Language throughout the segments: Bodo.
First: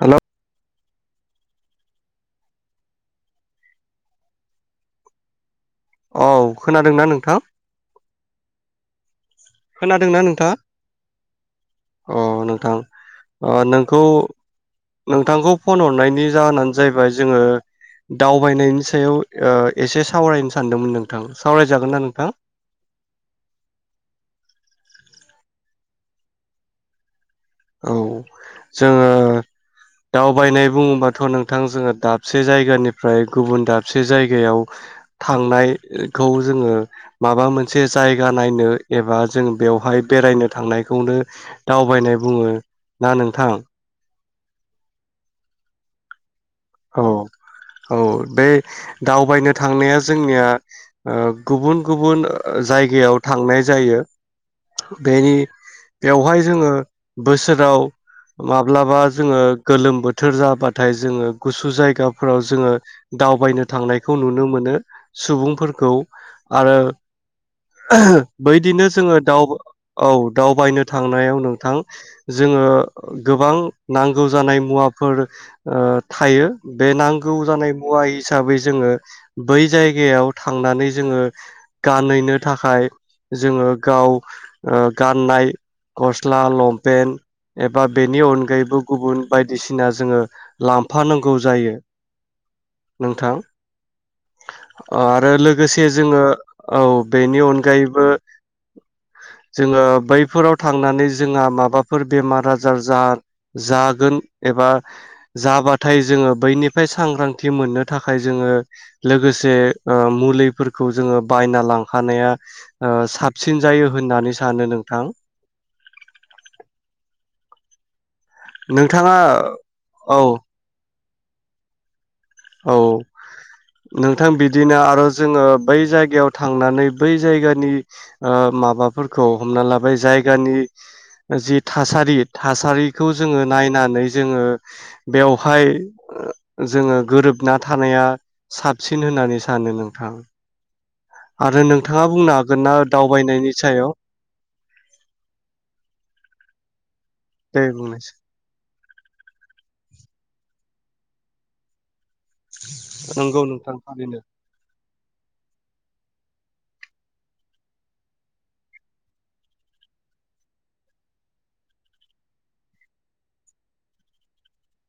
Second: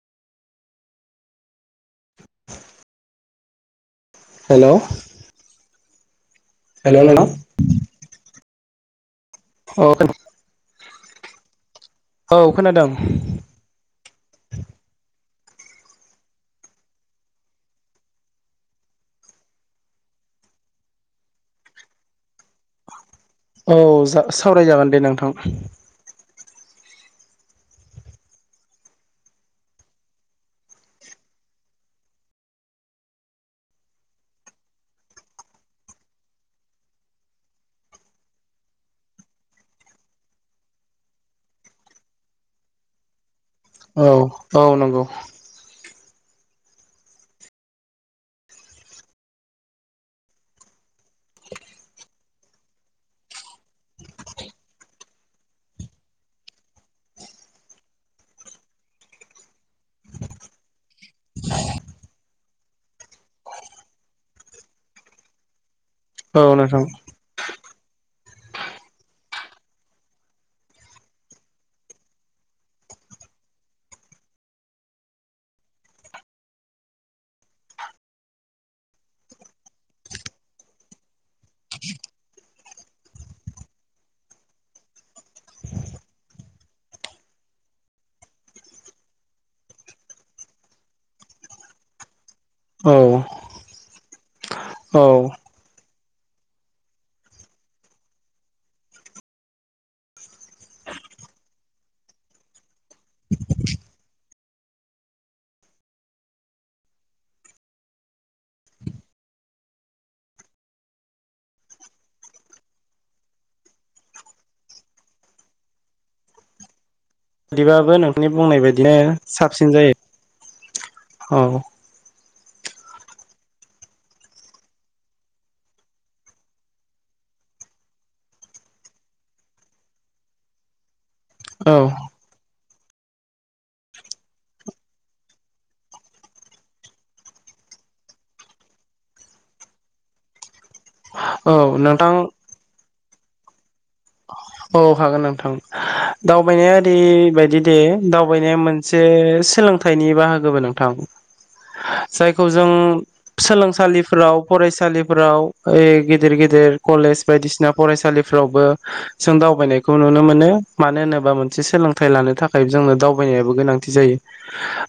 हेलौ [inaudible] हेलौ औ खोनादोंना नोंथां? औ खोनादोंना नोंथाङा? अ औ नोंथां खोनादों ओ नोंखौ नोंथांखौ फन हरनायनि जाहोनानो जाहैबाय जोंङो दावबायनायनि सायाव ओ एसे सावरायनो सानदोंमोन नोंथां सावरायजागोन ना नोंथां? औ जा सावराय जागोन दे नोंथां। औ जोंङो दावबायनाय बुङोबाथ' नोंथां जोंङो दाबसे जायगानिफ्राय गुबुन दाबसे जायगायाव थांनायखौ जोंङो माबा मोनसे जायगा नायनो एबा जों बेवहाय बेरायनो थांनायखौनो दावबायनाय बुङो ना नोंथां? औ औ नंगौ। औ औ बे दावबायनो थांनाया जोंनिया ओ गुबुन गुबुन ओ जायगायाव थांनाय जायो बेनि बेवहाय जोंङो बोसोराव माब्लाबा जोंङो गोलोम बोथोर जाबाथाय जोंङो गुसु जायगाफोराव जोङो दावबायनो थांनायखौ नुनो मोनो सुबुंफोर खौ औ आरो नोंथां [unintelligible] बैदिनो जोङो दाव औ दावबायनो थांनायाव नोंथां जोङो गोबां नांगौ जानाय मुवाफोर ओ थायो बे नांगौ जानाय मुवा हिसाबै जोङो बै जायगायाव थांनानै जोङो गानहैनो थाखाय जोङो गाव ओ गाननाय गस्ला लंपेन्ट एबा बेनि अनगायैबो गुबुन बायदिसिना जोङो लामब फानांगौ जायो औ अ औ आरो लोगोसे जोङो औ बेनि अनगायैबो जोङो बैफोराव थांनानै जोंहा माबाफोर बेमार आजार जा जागोन एबा जाबाथाय जोङो बैनिफ्राय सांग्रांथि मोननो थाखाय जोङो लोगोसे ओ मुलिफोरखौ जोङो बायना लांखानाया ओ साबसिन जायो होननानै सानो नोंथां दिबाबो नों नि बुंनाय बादिनो नोंथाङा साबसिन औ जायो औ। औ नोंथां बिदिनो आरो जोङो बै जायगायाव थांनानै बै जायगानि ओ माबाफोरखौ हमना लाबाय जायगानि जि औ थासारि थास थासारिखौ जोङो नायनानै जोङो बेवहाय ओ जोङो गोरोबना थानाया साबसिन होननानै सानो नोंथां। औ आरो नोंथाङा नोंथां बुंनो हागोन ना दावबायनायनि सायाव। औ हागोन नोंथां दावबायनाया ओय बायदि दे दावबायनाया मोन सेस सोलोंथाइनि बाहागोबो नोंथां। जायखौ जों नंगौ नोंथां थारैनो सोलोंसालिफोराव फरायसालिफोराव यै गिदिर गि गेदेर कलेज बायदिसिना फरायसालिफ्रावबो जों दावबायनायखौ नुनो मोनो मानो होनोबा मोनसे सोलोंथाइ लानो थाखाय जोंनो दावबायनायाबो गोनांथि जायो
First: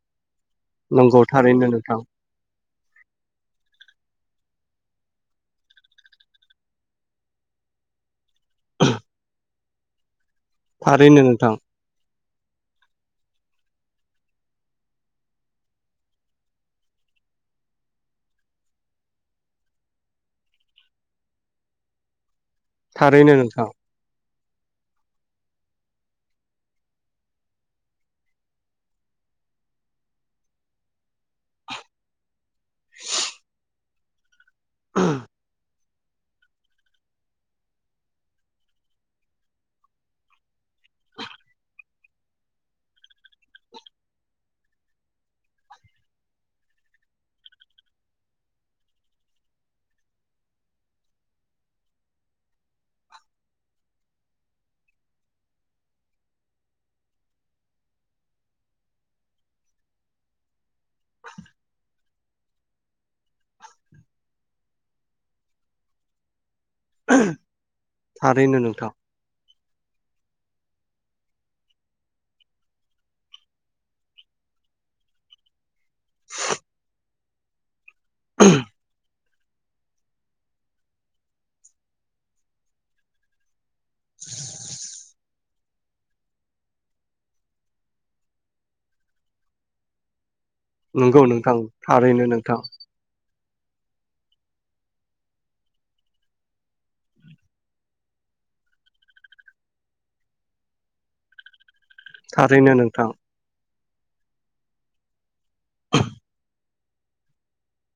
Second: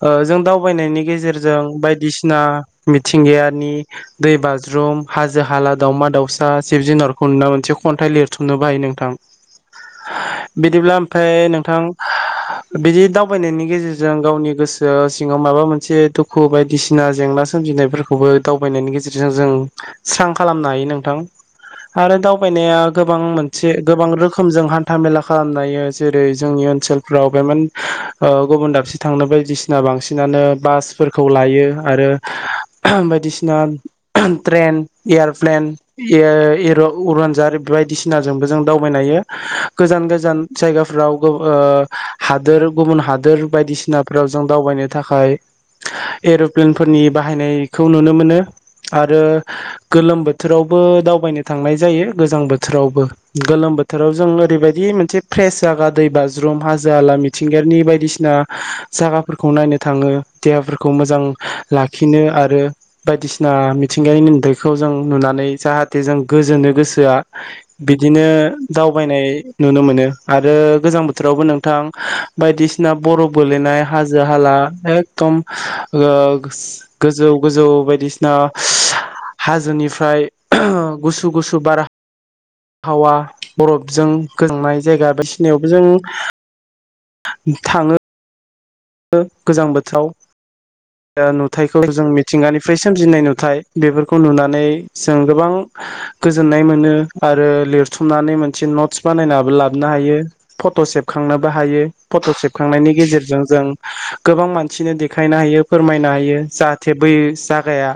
ओ जों दाव बायनायनि नंगौ गेजेरजों थारैनो नोंथां बायदिसिना मिथिंगायानि दै बाज्रुम हाजो हाला दावमा दाावसा जिब जुनारखौ नुना मोनसे खन्थाइ लिर बुथुमनोबो हायो नोंथां। बिदिब्ला ओमफ्राय नोंथां बिदि दावबायनायनि गेजेरजों गावनि गोसो सिङाव माबा मोनसे दुखु बायदिसिना जेंना सोमजिनायफोरखौबो दावबायनायनि गेजेरजों जों स्रां खालामनो हायो नोंथां आरो दाव बायनाया गोबां थारैनो मोनसे नोंथां रोखोमजों हान्था मेला खालामनोहायो जेरै जोंनि ओनसोलफ्राव बे गुबुन दाबसे थांनो बायदिसिना बांसिनानो बासफोरखौ लायो आरो बायदिसिना [unintelligible] ट्रेन एयारप्लेन एयार एर' उरानजार बायदिसिनाजोंबो जों दावबायनो हायो गोजान गोजान जायगाफ्राव ओ हादोर गुबुन हादोर बायदिसिनाफोराव जों दावबायनो थाखाय एर'प्लेनफोरनि बाहायनायखौ नुनो मोनो आरो गोलोम बोथोरावबो दावबायनो थांनाय जायो गोजां बोथोरावबो। गोलोम बोथोराव जों ओरैबायदि मोनसे फ्रेस जागा दै बाज्रुम हाजो हाला मिथिंगानि बायदिसिना जागाफोरखौ नायनो थाङो देहाफोरखौ मोजां लाखिनो आरो बायदिसिना मिथिंगायनि नुथायखौ जों नुनानै जाहाथे जों गोजोनो। गोसोआ बि दिनो थारैनो नोंथां दावबायनाय नुनो मोनो आरो आरो गोजां बोथोरावबो नोंथां बायदिसिना बर'ब गोलैनाय हाजो हाला एकदम [unintelligible] गोजौ गोजौ बाय दिसिना [unintelligible] हाजोनिफ्राय गुसु गुसु बारा। हावा बरब। जों गोजांनाय जायगा बा नायावबो जों था-थाङो। ओ गोजां बोथोराव। नंगौ ओ नोंथां नुथायखौ जों थारैनो नोंथां मिथिंगानिफ्राय सोमजिनाय नुथाय। बेफोरखौ नुनानै जों गोबां गोजोननाय मोनो आरो लिरथुमनानै मोनसे नटस बानायनानै लाबोनो हायो फट सेबखांनोबो हायो। फट थारैनो सेबखांनायनि नोंथां गेजेरजों जों। गोबां मानसिनो देखायनो हायो फोरमायनो हायो जाहाथे बै जागाया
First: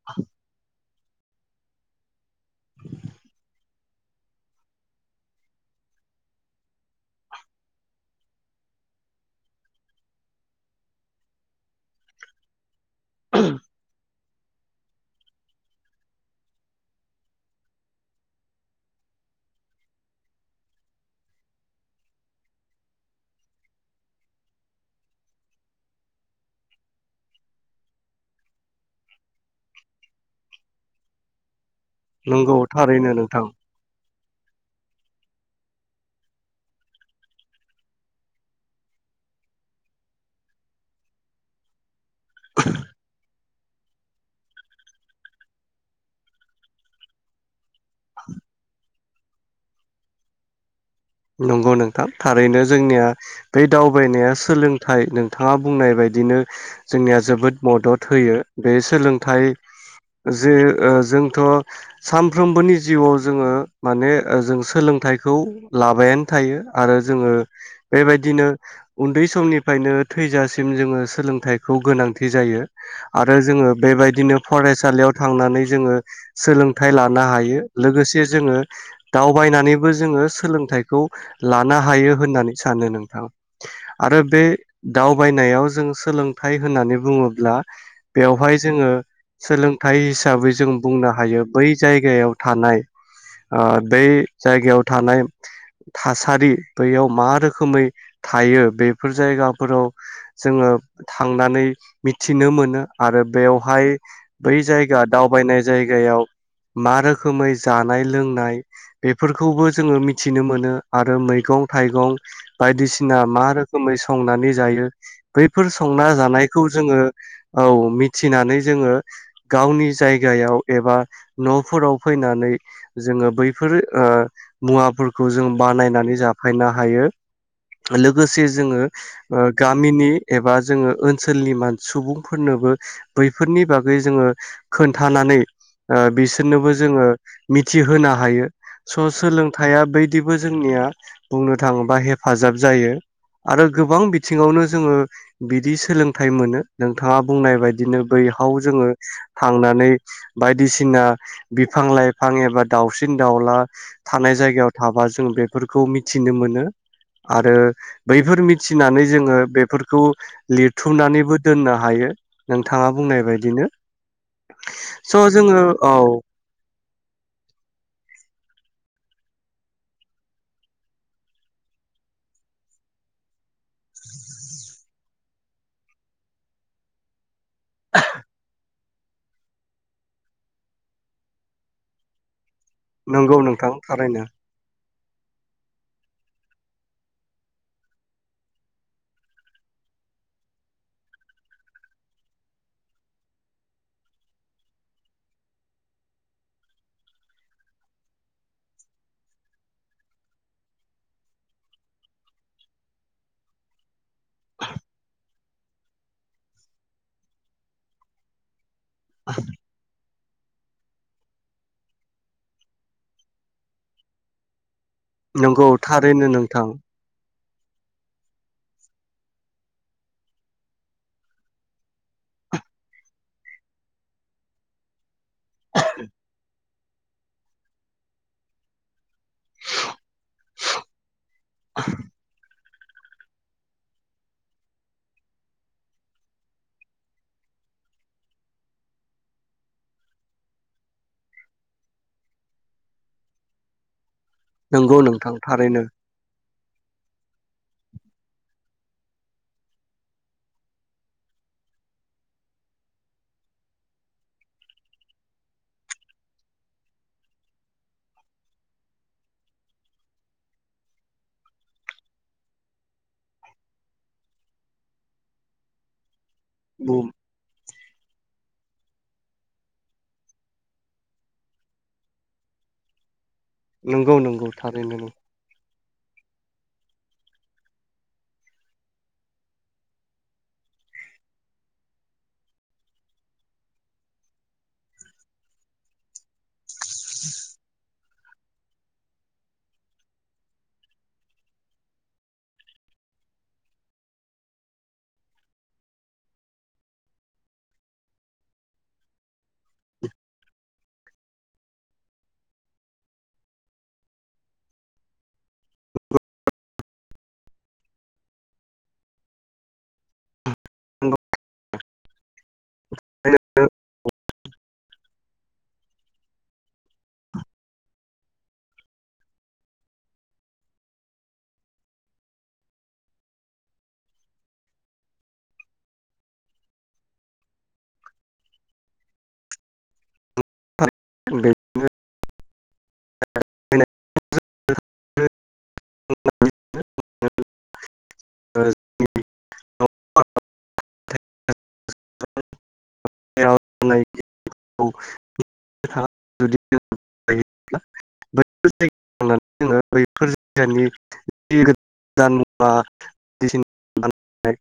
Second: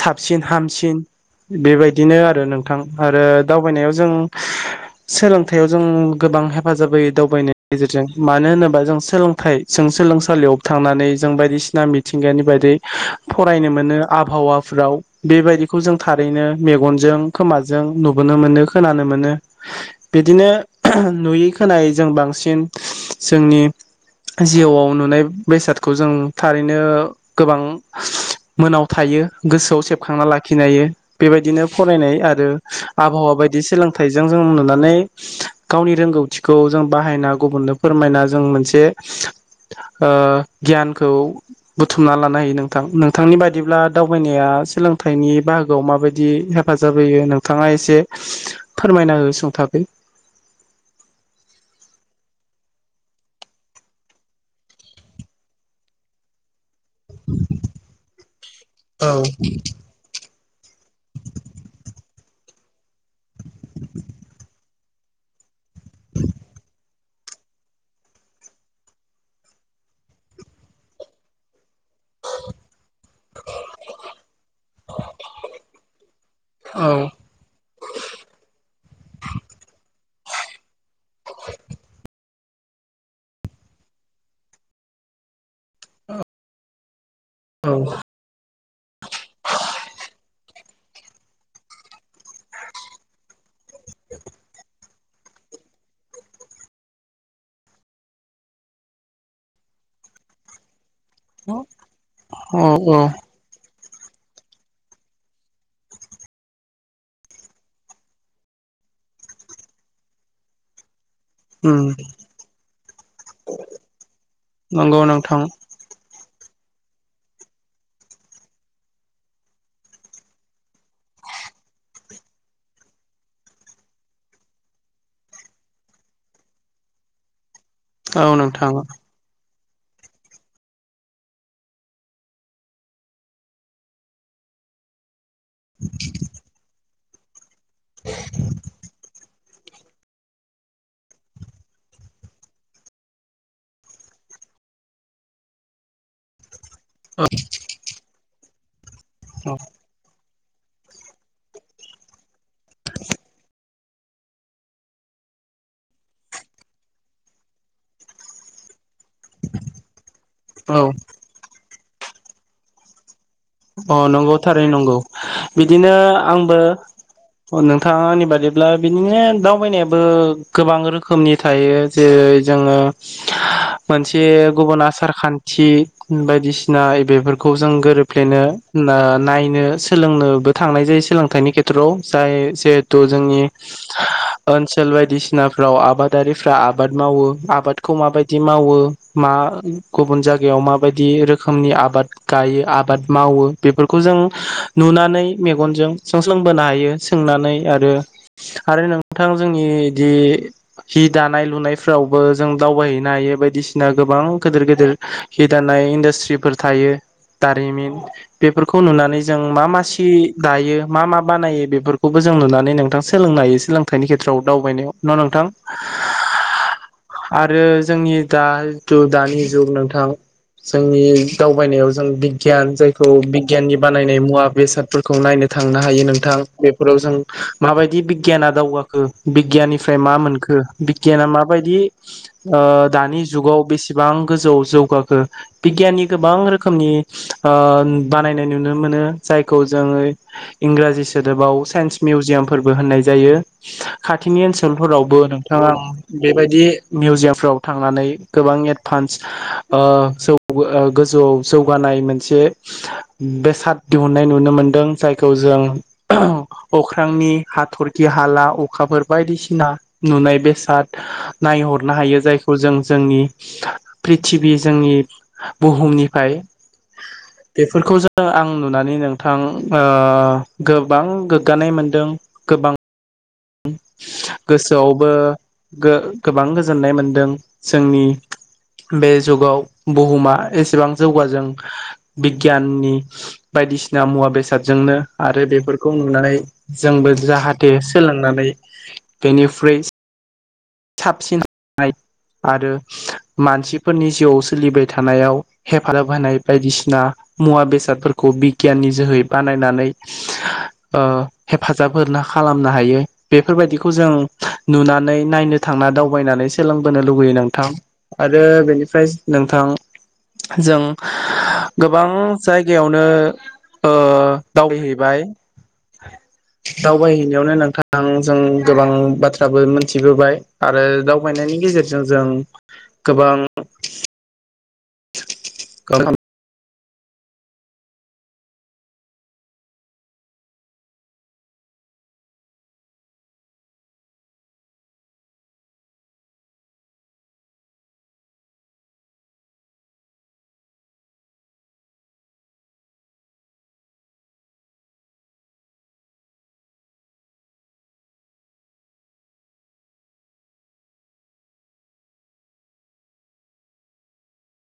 साबसिन हामसिन। बेबायदिनो आरो नोंथां आरो दावबायनायाव जों सोलोंथाइयाव जों गोबां हेफाजाब होयो दावबायनायनि गेजेरजों मानो होनोबा जों सोलोंथाइ। जों सोलोंसालियाव थांनानै जों बायदिसिना मिथिंगानि बायदै। फरायनो मोनो। आबहावाफ्राव बेबायदिखौ जों थारैनो मेगनजों खोमाजों नुबोनो मोनो खोनानो मोनो बिदिनो नुयै खोनायै जों बांसिन जोंनि। जिउआव नुनाय बेसादखौ जों थारैनो गोबां मोनाव थायो गोसोआव सेबखांना लाखिनो हायो बेबायदिनो। फरायनाय आरो नंगौ थारैनो आबहावा नोंथां बायदि सोलोंथाइ। जों जों नुनानै गावनि रोंगौथिखौ जों बाहायना गुबुननो फोरमायना जों मोनसे। ओ गियानखौ बु थुमना लानो हायो नोंथां नोंथांनि बायद दिब्ला दावबायनाया सोलोंथाइनि बाहागोआव माबायदियै हेफाजाब होयो नोंथाङा एसे फोरमायना हो सुंथाबै। नंगौ नोंथां थारैनो जोंनिया बै दावबायनाया सोलोंथाइ नोंथाङा बुंनाय बायदिनो। जोंनिया जोबोद मदद होयो बे औ सोलोंथाइ। जे ओह जोंथ सानफ्रोमबोनि जिउआव। जोंङो माने ओ जों सोलों थायखौ। लाबायानो थायो आरो जोंङो बेबायदिनो उन्दै समनिफ्रायनो थैजासिम जोंङो सोलोंथाइ। खौ गोनांथि जायो आरो जोंङो बेबायदिनो फरायसालियाव थांनानै जोंङो औ सोलोंथाइ लानो हायो लोगोसे जोंङो दावबायनानैबो जोंङो सलों फिथाइखौ लानो हायो होननानै सानो नोंथां आरो बे दावबायनायाव जों सोलोंथाइ होननानै बुंङोब्ला औ बेवहाय जे जोंङो सोलोंथाइ हिसाबै जों बुंनो हायो बै जायगायाव थानाय आ दै जाय गायाव थानाय थासारि बैयाव मा रोखोमै थायो बेफोर जायगाफोराव जोङो थांनानै मिथिनो औ मोनो औ आरो बेवहाय बै जायगा दावबायनाय जायगायाव मा रोखोमै जानाय लोंनाय बेफोरखौबो जोङो मिथि मिथिनो मोनो आरो मैगं उम थाइगं बायदिसिना मा रोखोमै संनानै जायो नंगौ नोंथां बैफोर संना जानाय खौ जोङो औ मिथिनानै जोङो गावनि जायगायाव एबा न'फोराव फैनानै जोङो बैफोर ओ मुवा खौ जों बानायनानै जाफायनो हायो औ लोगोसे नोंथां औ जोङो ओ गामिनि एबा जोङो ओनसोलनि सुबुंफोरनोबो बैफोरनि बागै जोङो खोन्थानानै ओ बिसोरनोबो जोङो मिथिहोनो हायो स' सोलों थाया बै बिदिबो जोंनिया बुंनो थाङोबा हेफाजाब जायो आरो गोबां बिथिङावनो जोङो बिदि सोलोंथाइ मोनो नोंथाङा बुंनाय बायदिनो बै थाव जोङो थांनानै बायदिसिना बिफां लाइफ हां एबा दाउसिन दाउला थानाय जायगायाव थाबा जों बेफोरखौ मिथिनो मोनो आरो बैफोर मिथि फिनानै जोङो बेफोरखौ लिरथुमनानैबो दोननो हायो हायो नोंथाङा बुंनाय बायदि अ नंगौ थारै नंगौ जोङो औ बिदिनो आंबो नोंथाङनि बादिब्ला बिदिनो दावबायनायाबो गोबां रोखोमनि थायो जेरै जोङो मोनसे गुबुन आसार खान्थि थि बायदिसिना बेफोरखौ जों बेनो नायनो सोलोंनोबो थांनाय जायो सोलोंथाइनि खेथ्रआव जाय जिहेथु नंगौ जोंनि नोंथां थारैनो ओनसो ओनसोल बायदिसिनाफ्राव आबादारिफ्रा आबाद मावो आबादखौ माबायदि मावो मा गुबुन जायगायाव माबायदि रोखोमनि आबाद गायो आबाद मावो बेफोरखौ जों नुनानै मेगनजों सोंस्लोंबोनो हायो सोंनानै आरो आरो नोंथां जोंनिदि हि दानाय लुनायफ्रावबो जों दावबायहैनो हायो बायदिसिना गोबां गेदेर गेदिर सि दानाय इन्डास्ट्रिफोर थायो दारिमिन बेफोर खौ नुनानै जों मा मा सि दायो मा मा बानायो बेफोरखौबो जों नुनानै नोंथां सोलोंनो हायो सोलोंथाइनि खेथ्रआव दावबायनायाव। न' नोंथां नोंगौ थारैनो नोंथां। आरो जोंनि दा जिथु दानि जुग नोंथां जोंनि दावबायनायाव जों बिगियान जाय खौ बिगियाननि बानायनाय मुवा बेसादफोर खौ नायनो थांनो हायो नोंथां। बेफोराव जों माबायदि बिगियाना दावगाखो बिगियाननिफ्राय मा मोनखो बिगियाना मा बायदि ओ दानि जुगाव बेसेबां गोजौआव जौगाखो बिगियाननि गोबां रोखोमनि ओ बानायनाय नुनो मोनो जायखौ जोङो इंराजि सोदोबाव साइन्स मिउजियामफोरबो होननाय जायो। खाथिनि नंगौ ओनसोलफोरावबो नोंथां नोंथाङा थारैनो बेबायदि मिउजियामफ्राव थां थांनानै गोबां एडभान्स ओ जौ गोजौआव जौगानाय मोनसे बेसाद दिहुननाय नुनो मोनदों जायखौ जों अख्रांनि हाथरखि हाला अखाफोर बायदिसिना नुनाय बेसाद नायहरनो हायो जायखौ जों जोंनि प्रिथिबि जोंनि बुहुमनिफ्राय [unintelligible] बेफोरखौ जों आं नुनानै नोंथां ओ गोबां गोग्गानाय मोनदों गोबां नंगौ नंगौ थारैनो गोसोआवबो गो-गोबां गोजोननाय मोन दों जोंनि बे जुगाव बुहुमा एसेबां जौगाजों बिगियाननि बायदिसिना मुवा बेसादजोंनो आरो बेफोरखौ नुनानै जोंबो जाहाथे सोलोंनानै बेनिफ्रुइ साबसिननाय आरो मानसिफोरनि जिउआव सोलिबाय थानायाव हेफाजाब होनाय बायदिसिना मुवा बेसादफोरखौ बिगियाननि जोहै बानायनानै ओ हेफाजाब होना खालामो। नो हायो बेफोरबायदिखौ जों नुनानै नायनो थांना दावबायनानै सोलोंबोनो लुुबैयो नोंथां आरो बेनिफ्राय नोंथां जों नंगौ गोबां जायगायावनो नो ओ दावहैबाय दावबाय है। हैनायावनो नोंथां जों गोबां बाथ्राबो मिथिबोबाय आरो दावबायनायनि गेजेरजों जों गोबां [unintelligible] [unintelligible] [unintelligible] [unintelligible]